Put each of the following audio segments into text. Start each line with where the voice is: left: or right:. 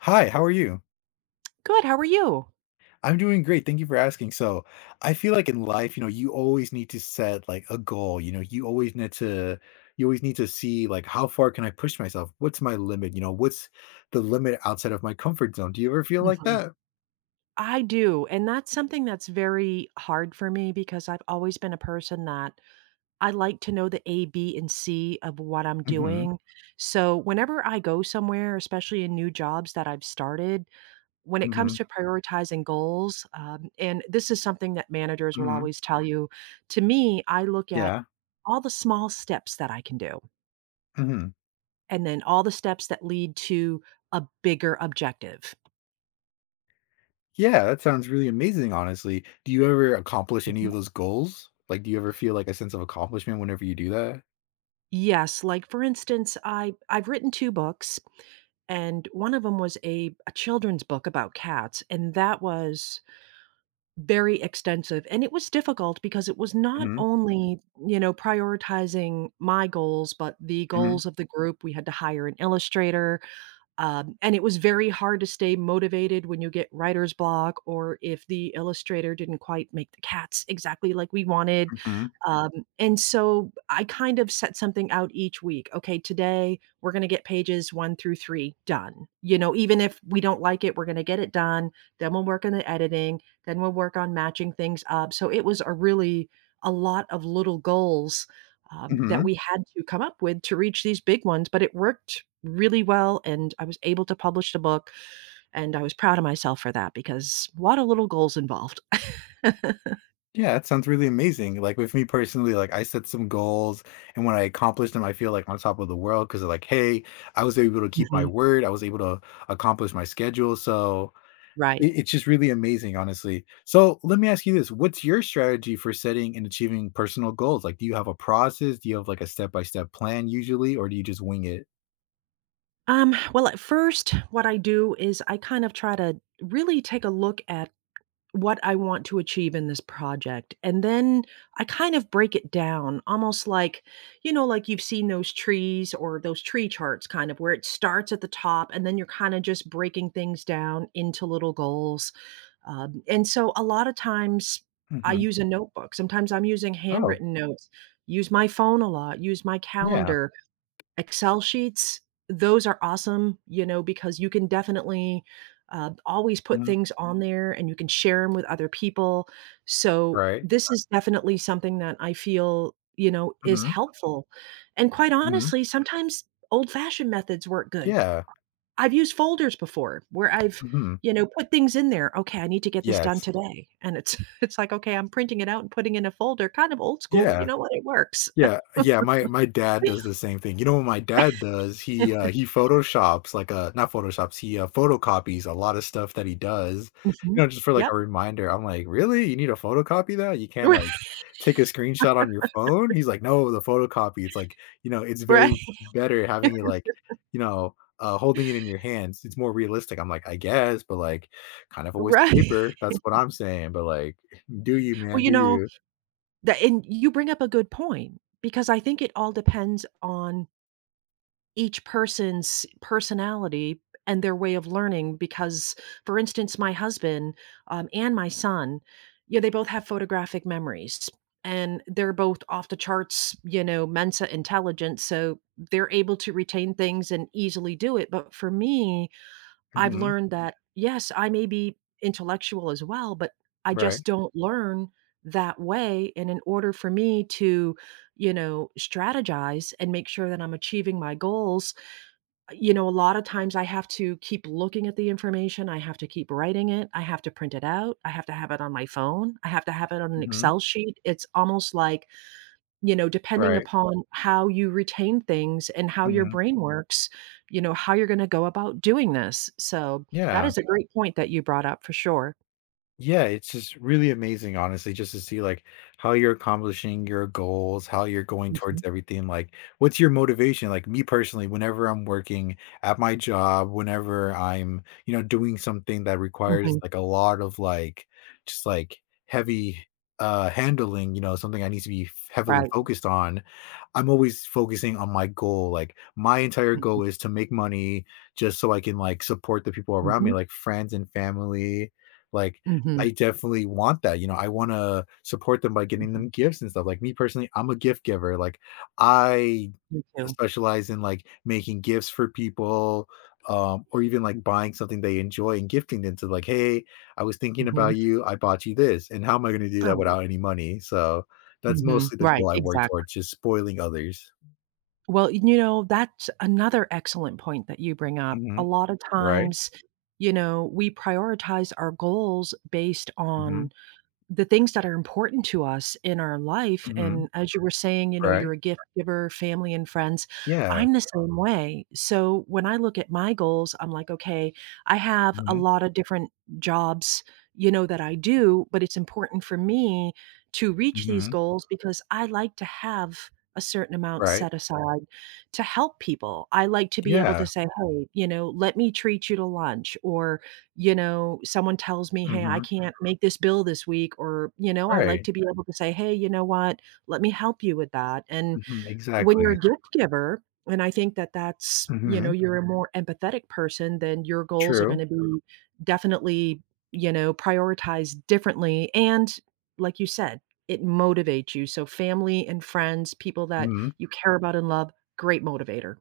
left: Hi, how are you?
right: Good, how are you?
left: I'm doing great. Thank you for asking. So, I feel like in life, you know, you always need to set like a goal. You know, you always need to you always need to see like how far can I push myself? What's my limit? You know, what's the limit outside of my comfort zone? Do you ever feel like
right: Mhm.
left: that?
right: I do, and that's something that's very hard for me because I've always been a person that I like to know the A, B, and C of what I'm
left: Mhm.
right: doing. So whenever I go somewhere, especially in new jobs that I've started, when it comes
left: Mhm.
right: to prioritizing goals, and this is something that managers will
left: Mhm.
right: always tell you, to me, I look at
left: Yeah.
right: all the small steps that I can do,
left: Mhm.
right: and then all the steps that lead to a bigger objective.
left: Yeah, that sounds really amazing, honestly. Do you ever accomplish any of those goals? Like, do you ever feel like a sense of accomplishment whenever you do that?
right: Yes, like for instance, I've written 2 books, and one of them was a children's book about cats, and that was very extensive, and it was difficult because it was not
left: Mhm.
right: only, you know, prioritizing my goals, but the
left: Mhm.
right: goals of the group. We had to hire an illustrator, and it was very hard to stay motivated when you get writer's block or if the illustrator didn't quite make the cats exactly like we wanted.
left: Mhm.
right: Um, and so I kind of set something out each week. Okay, today we're going to get pages one through three done. You know, even if we don't like it, we're going to get it done. Then we'll work on the editing. Then we'll work on matching things up. So it was a really a lot of little goals that
left: Mhm.
right: we had to come up with to reach these big ones, but it worked really well, and I was able to publish the book, and I was proud of myself for that because a lot of little goals involved.
left: Yeah, that sounds really amazing. Like with me personally, like I set some goals, and when I accomplish them, I feel like on top of the world because like, hey, I was able to keep my
right: Mhm.
left: word. I was able to accomplish my schedule. So
right: Right.
left: it's just really amazing, honestly. So let me ask you this. What's your strategy for setting and achieving personal goals? Like, do you have a process? Do you have like a step-by-step plan usually, or do you just wing it?
right: Well, at first, what I do is I kind of try to really take a look at what I want to achieve in this project. And then I kind of break it down almost like, you know, like you've seen those trees or those tree charts kind of where it starts at the top and then you're kind of just breaking things down into little goals. And so a lot of times I
left: Hmm.
right: use a notebook. Sometimes I'm using
left: Oh,
right: handwritten notes, use my phone a lot, use my
left: yeah.
right: calendar Excel sheets, those are awesome, you know, because you can definitely, always put
left: Mhm.
right: things on there and you can share them with other people. So,
left: Right.
right: this Right. is definitely something that I feel, you know, is
left: Hmm.
right: helpful. And quite
left: Hmm.
right: honestly, sometimes old-fashioned methods work good.
left: Yeah.
right: I've used folders before where I've,
left: Hmm.
right: you know, put things in there, "Okay, I need to get this done
left: Yes.
right: today." And it's it's like, "Okay, I'm printing it out and putting in a folder." Kind of old school, but you
left: Yeah.
right: know what? It works.
left: Yeah, yeah, my dad does the same thing. You know what my dad does? He photoshops, like, not photoshops, he, photocopies a lot of stuff that he does, you
right: Mhm.
left: know, just for, like,
right: Yep.
left: a reminder. I'm like, "Really? You need to photocopy that? You can't,
right: Right.
left: like, take a screenshot on your phone?" He's like, "No, the photocopy." It's like, you know, it's
right: Right.
left: very better having it, like, you know, holding it in your hands. It's more realistic. I'm like, "I guess, but, like, kind of a waste of
right: Right.
left: paper." That's what I'm saying, but, like, do you,
right: Well,
left: man,
right: you
left: do
right: know,
left: you.
right: that, and you bring up a good point because I think it all depends on each person's personality and their way of learning because, for instance, my husband, and my son, yeah, they both have photographic memories, and they're both off the charts, you know, Mensa intelligence, so they're able to retain things and easily do it, but for me, I've
left: Mhm.
right: learned Mhm. that, yes, I may be intellectual as well, but I
left: Right.
right: just don't learn that way. And in order for me to, you know, strategize and make sure that I'm achieving my goals, you know, a lot of times I have to keep looking at the information. I have to keep writing it. I have to print it out. I have to have it on my phone. I have to have it on an
left: Mhm.
right: Excel sheet. It's almost like you know, depending
left: Right.
right: upon how you retain things and how your
left: Mhm.
right: brain works, you know, how you're gonna go about doing this. So, that
left: Yeah.
right: is a great point that you brought up for sure.
left: Yeah, it's just really amazing, honestly, just to see like how you're accomplishing your goals, how you're going towards
right: Mhm,
left: everything. Like, what's your motivation? Like me personally, whenever I'm working at my job, whenever I'm, you know, doing something that requires
right: mhm,
left: like a lot of like just like heavy handling, you know, something I need to be heavily
right: right.
left: focused on, I'm always focusing on my goal. Like my entire
right: Mhm,
left: goal is to make money just so I can like support the people around me,
right: mhm,
left: like friends and family. Like,
right: mhm,
left: I definitely want that, you know, I wanna support them by getting
right: mhm.
left: them gifts and stuff, like, me personally, I'm a gift giver, like, I
right: Me too.
left: specialize in, like, making gifts for people, or even, like, buying something they enjoy and gifting them to, like, "Hey, I was thinking
right: Mhm.
left: about you, I bought you this," and how am I gonna do that
right: Oh,
left: without any money? So, that's
right: mhm,
left: mostly the
right: right,
left: goal I work
right: exactly.
left: towards, just spoiling others.
right: Well, you know, that's another excellent point that you bring up. A
left: Mhm.
right: lot of
left: Right.
right: times, you know, we prioritize our goals based
left: Mhm.
right: on the things that are important to us in our life,
left: Mhm.
right: and as you were saying, you know, you're
left: Right.
right: a gift giver, family and friends,
left: Yeah.
right: I'm the same way. So when I look at my goals, I'm like, okay, I have a
left: Mhm.
right: lot of different jobs, you know, that I do, but it's important for me to reach these
left: Mhm.
right: goals because I like to have a certain amount
left: Right.
right: set aside to help people. I like to be able to
left: Yeah.
right: say, hey, you know, let me treat you to lunch, or you know, someone tells me, "Hey, I
left: Mhm.
right: can't make this bill this week," or, you know, I like
left: Right.
right: to be able to say, "Hey, you know what? Let me help you with that." And
left: Mhm,
right: when you're
left: exactly.
right: a gift giver, and I think that that's you know,
left: Mhm.
right: you're a more empathetic person, then your goals are
left: True.
right: gonna be definitely, you know, prioritized differently, and like you said, it motivates you. So family and friends, people that
left: Mhm.
right: you care about and love, great motivator.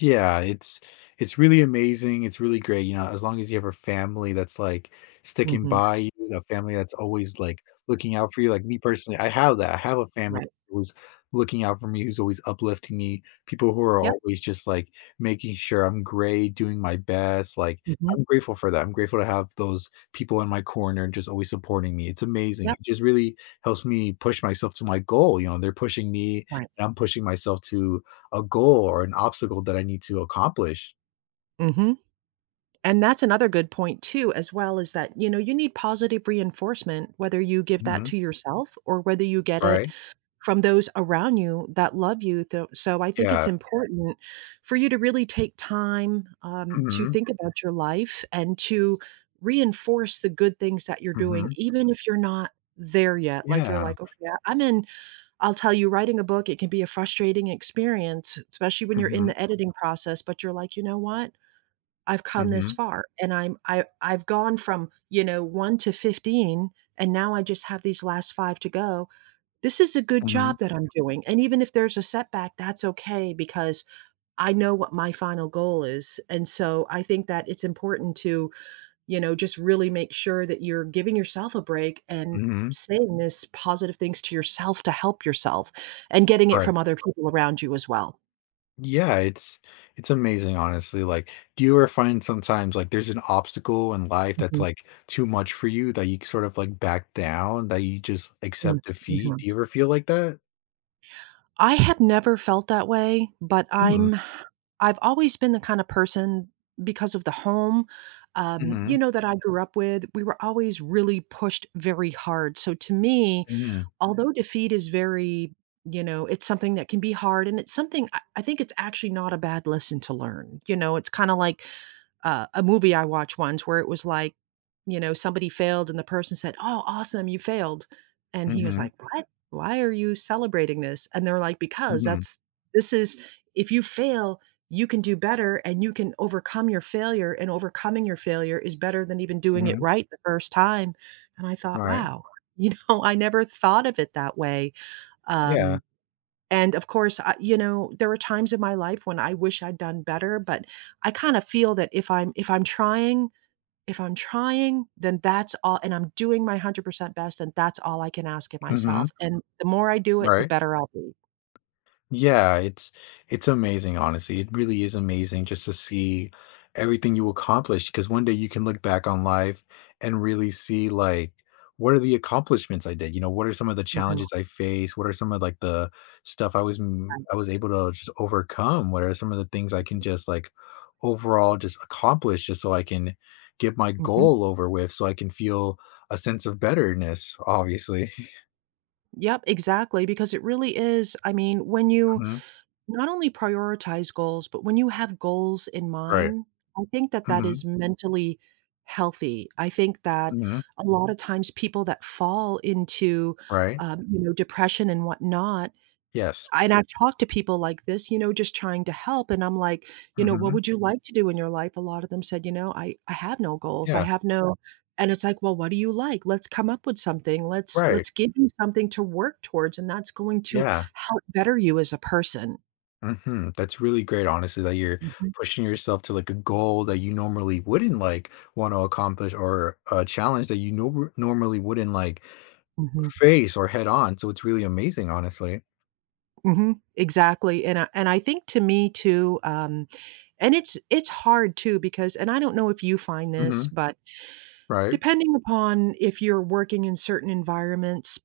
left: Yeah, it's really amazing, it's really great, you know, as long as you have a family that's, like, sticking
right: Mhm.
left: by you, a family that's always, like, looking out for you, like, me personally, I have that, I have a family
right: Right.
left: who's looking out for me, who's always uplifting me, people who are
right: Yep.
left: always just, like, making sure I'm great, doing my best, like,
right: Mhm.
left: I'm grateful for that, I'm grateful to have those people in my corner just always supporting me, it's amazing,
right: Yep.
left: it just really helps me push myself to my goal, you know, they're pushing me,
right: Right.
left: and I'm pushing myself to a goal or an obstacle that I need to accomplish.
right: Mhm. And that's another good point too as well is that, you know, you need positive reinforcement whether you give that
left: Mhm.
right: to yourself or whether you get it
left: Right?
right: from those around you that love you. Tho- So I think it's
left: Yeah.
right: Yeah. important for you to really take time to
left: Mhm.
right: think about your life and to reinforce the good things that you're doing,
left: Mhm.
right: even if you're not there yet. Like you're
left: Yeah.
right: like, okay, I'm in, I'll tell you, writing a book, it can be a frustrating experience, especially when you're in
left: Mhm.
right: the editing process, but you're like, you know what? I've come this
left: Mhm.
right: far and I've gone from, you know, 1 to 15 and now I just have these last 5 to go. This is a good
left: Mhm.
right: job that I'm doing, and even if there's a setback, that's okay because I know what my final goal is, and so I think that it's important to, you know, just really make sure that you're giving yourself a break and
left: Mhm.
right: saying this positive things to yourself to help yourself and getting it
left: Right.
right: from other people around you as well.
left: Yeah, it's amazing, honestly, like, do you ever find sometimes, like, there's an obstacle in life that's,
right: Mhm,
left: like, too much for you that you sort of, like, back down, that you just
right: mm,
left: accept defeat?
right: mhm.
left: Do you ever feel like that?
right: I have never felt that way, but
left: Mm.
right: I'm I've always been the kind of person because of the home,
left: Mhm.
right: you know, that I grew up with, we were always really pushed very hard. So to me,
left: Mhm.
right: although defeat is very, you know, it's something that can be hard and it's something I think it's actually not a bad lesson to learn. You know, it's kind of like a movie I watched once where it was like, you know, somebody failed and the person said, "Oh, awesome, you failed." And he was
left: Mhm.
right: like, "What? Why are you celebrating this?" And they're like, "Because
left: Mhm.
right: that's this is if you fail, you can do better and you can overcome your failure and overcoming your failure is better than even doing it
left: Mhm.
right: right the first time." And I thought,
left: Right.
right: "Wow." You know, I never thought of it that way.
left: Yeah.
right: Um and of course, I you know, there were times in my life when I wish I'd done better, but I kinda feel that if I'm trying, then that's all and I'm doing my 100% best, and that's all I can ask of
left: Mhm.
right: myself, and the more I do it, the
left: Right.
right: better I'll be.
left: Yeah, it's amazing, honestly. It really is amazing just to see everything you accomplished because one day you can look back on life and really see like what are the accomplishments I did? You know, what are some of the
right: Mhm,
left: challenges I faced? What are some of like the stuff
right: right.
left: I was able to just overcome? What are some of the things I can just like overall just accomplish just so I can get my
right: Mhm.
left: goal over with so I can feel a sense of betterness, obviously.
right: Yep, exactly, because it really is I mean, when you
left: Mhm.
right: not only prioritize goals, but when you have goals in
left: Right.
right: mind, I think that that
left: Hmm.
right: is mentally healthy. I think that
left: Hmm.
right: a lot of times people that fall into,
left: Right.
right: you know, depression and whatnot
left: Yes.
right: and I've talked to people like this, you know, just trying to help, and I'm like, "You know, what
left: Mhm.
right: would you like to do in your life?" A lot of them said, "You know, I have no goals. I
left: Yeah.
right: have no" and it's like, "Well, what do you like? Let's come up with something.
left: Right.
right: Let's give you something to work towards, and that's going to
left: Yeah.
right: help better you as a person."
left: Mhm. That's really great, honestly, that you're
right: Mhm.
left: pushing yourself to, like, a goal that you normally wouldn't, like, wanna accomplish or a challenge that you normally wouldn't, like,
right: Mhm,
left: face or head on, so it's really amazing, honestly.
right: mhm, exactly, and I think to me too, and it's hard too because and I don't know if you find this,
left: Mhm.
right: but
left: Right.
right: depending upon if you're working in certain environments,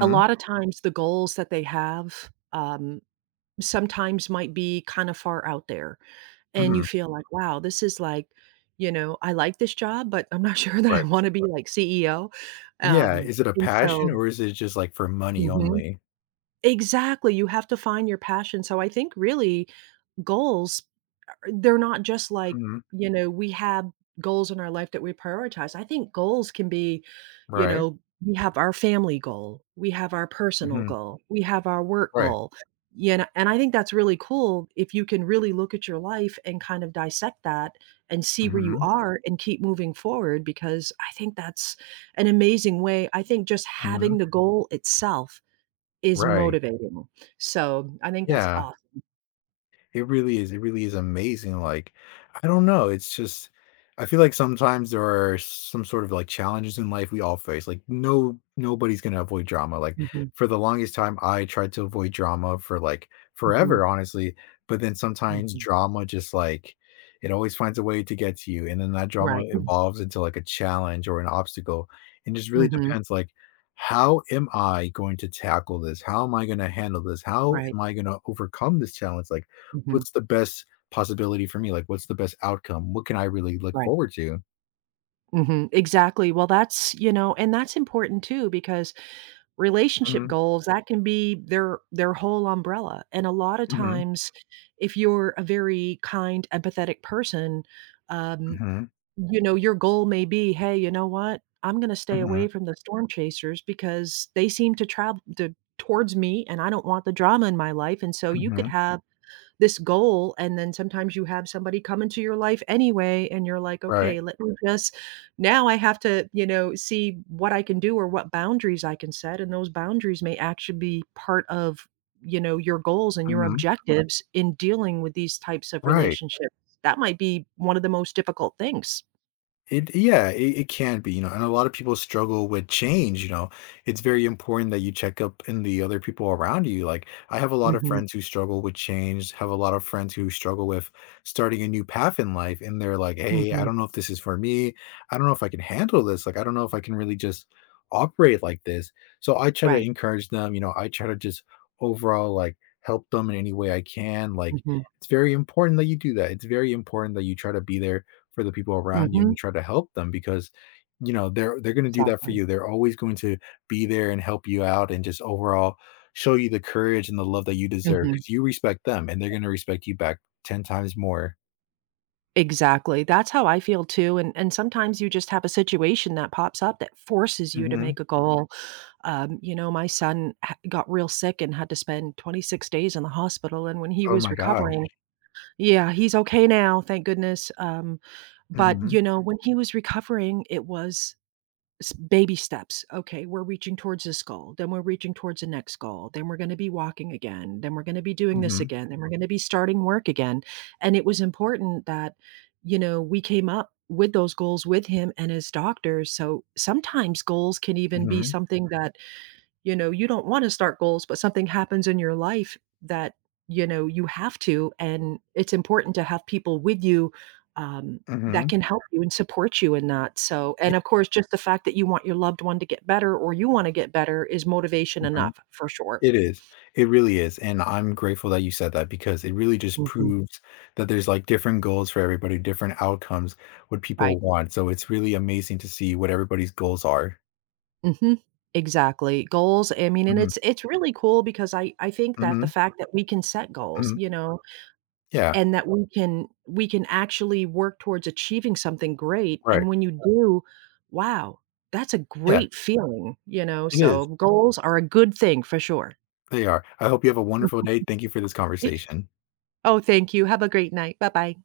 right: a lot of times the goals that they have, sometimes might be kinda far out there, and you
left: Mhm.
right: feel like, "Wow, this is like" you know, "I like this job, but I'm not sure that I
left: Right.
right: wanna be like CEO,"
left: Yeah. Is it a
right: and
left: passion
right: so
left: or is it just, like, for money
right: Mhm,
left: only?
right: exactly, you have to find your passion, so I think really goals, uh, they're not just like,
left: Mhm.
right: you know, we have goals in our life that we prioritize. I think goals can be, you
left: Right.
right: know, we have our family goal, we have our personal
left: Mhm.
right: goal, we have our work
left: Right.
right: goal. You know, and I think that's really cool if you can really look at your life and kind of dissect that and see where you
left: Mhm.
right: are and keep moving forward because I think that's an amazing way. I think just
left: Mhm.
right: having the goal itself is
left: Right.
right: motivating. So I think that's
left: Yeah.
right: awesome.
left: It really is. It really is amazing. Like, I don't know. It's just, I feel like sometimes there are some sort of like challenges in life we all face. Like, no, nobody's gonna avoid drama. Like,
right: Mhm,
left: for the longest time, I tried to avoid drama for like
right: mhm,
left: forever, honestly. But then sometimes
right: mhm.
left: drama just like it always finds a way to get to you, and then that drama
right: Right.
left: evolves into like a challenge or an obstacle. And just really
right: Mhm.
left: depends, like, how am I going to tackle this? How am I going to handle this? How
right: Right.
left: am I going to overcome this challenge? Like,
right: Mhm.
left: what's the best possibility for me? Like, what's the best outcome? What can I really look
right: Right.
left: forward to?
right: Mhm. Exactly. Well, that's, you know, and that's important too because relationship
left: Mhm,
right: goals that can be their whole umbrella. And a lot of
left: mhm,
right: times if you're a very kind, empathetic person, um,
left: mhm,
right: you know, your goal may be, "Hey, you know what? I'm gonna stay
left: mhm,
right: away from the storm chasers because they seem to travel to towards me and I don't want the drama in my life." And so you could
left: mhm.
right: have this goal, and then sometimes you have somebody come into your life anyway, and you're like,
left: Right.
right: "Okay, let me just now I have to, you know, see what I can do or what boundaries I can set," and those boundaries may actually be part of, you know, your goals and your
left: Mhm.
right: objectives in dealing with these types of
left: Right.
right: relationships. That might be one of the most difficult things.
left: It yeah, it can be, you know, and a lot of people struggle with change, you know. It's very important that you check up in the other people around you. Like I have a lot of
right: Mhm,
left: friends who struggle with change, have a lot of friends who struggle with starting a new path in life and they're like, "Hey, I
right: mhm,
left: don't know if this is for me. I don't know if I can handle this. Like I don't know if I can really just operate like this." So I try to
right: right,
left: encourage them, you know, I try to just overall like help them in any way I can. Like
right: mhm,
left: it's very important that you do that. It's very important that you try to be there for the people around you and
right: mhm,
left: you try to help them because you know they're going to do that for
right: exactly,
left: you, they're always going to be there and help you out and just overall show you the courage and the love that you deserve
right: mhm.
left: because you respect them and they're going to respect you back 10 times more.
right: Exactly, that's how I feel too, and sometimes you just have a situation that pops up that forces you to
left: Mhm.
right: make a goal. You know, my son ha got real sick and had to spend 26 days in the hospital, and when he
left: Oh
right: was
left: my god.
right: recovering Yeah, he's okay now, thank goodness, but,
left: Mhm.
right: you know, when he was recovering, it was s baby steps. Okay, we're reaching towards this goal, then we're reaching towards the next goal, then we're gonna be walking again, then we're gonna be doing this
left: Mhm.
right: again, then we're gonna be starting work again, and it was important that, you know, we came up with those goals with him and his doctors. So sometimes goals can even be
left: Mhm.
right: something that you know, you don't wanna start goals, but something happens in your life that, you know, you have to, and it's important to have people with you, um, that
left: Mhm.
right: can help you and support you in that, so
left: Yeah.
right: and of course, just the fact that you want your loved one to get better or you wanna get better is motivation
left: Mhm.
right: enough, for sure.
left: It is. It really is. And I'm grateful that you said that because it really just
right: Mhm,
left: proves that there's like different goals for everybody, different outcomes, what people
right: right.
left: want. So it's really amazing to see what everybody's goals are.
right: Mhm. Exactly. Goals, I mean, and
left: Mhm.
right: it's really cool because I think that the
left: Mhm,
right: fact that we can set goals,
left: mhm.
right: you know,
left: Yeah,
right: and that we can actually work towards achieving something great,
left: right.
right: and when you do, wow, that's a
left: Yeah,
right: great feeling, you know,
left: it is.
right: so goals are a good thing for sure.
left: They are. I hope you have a wonderful day. Thank you for this conversation.
right: Oh, thank you. Have a great night. Bye-bye.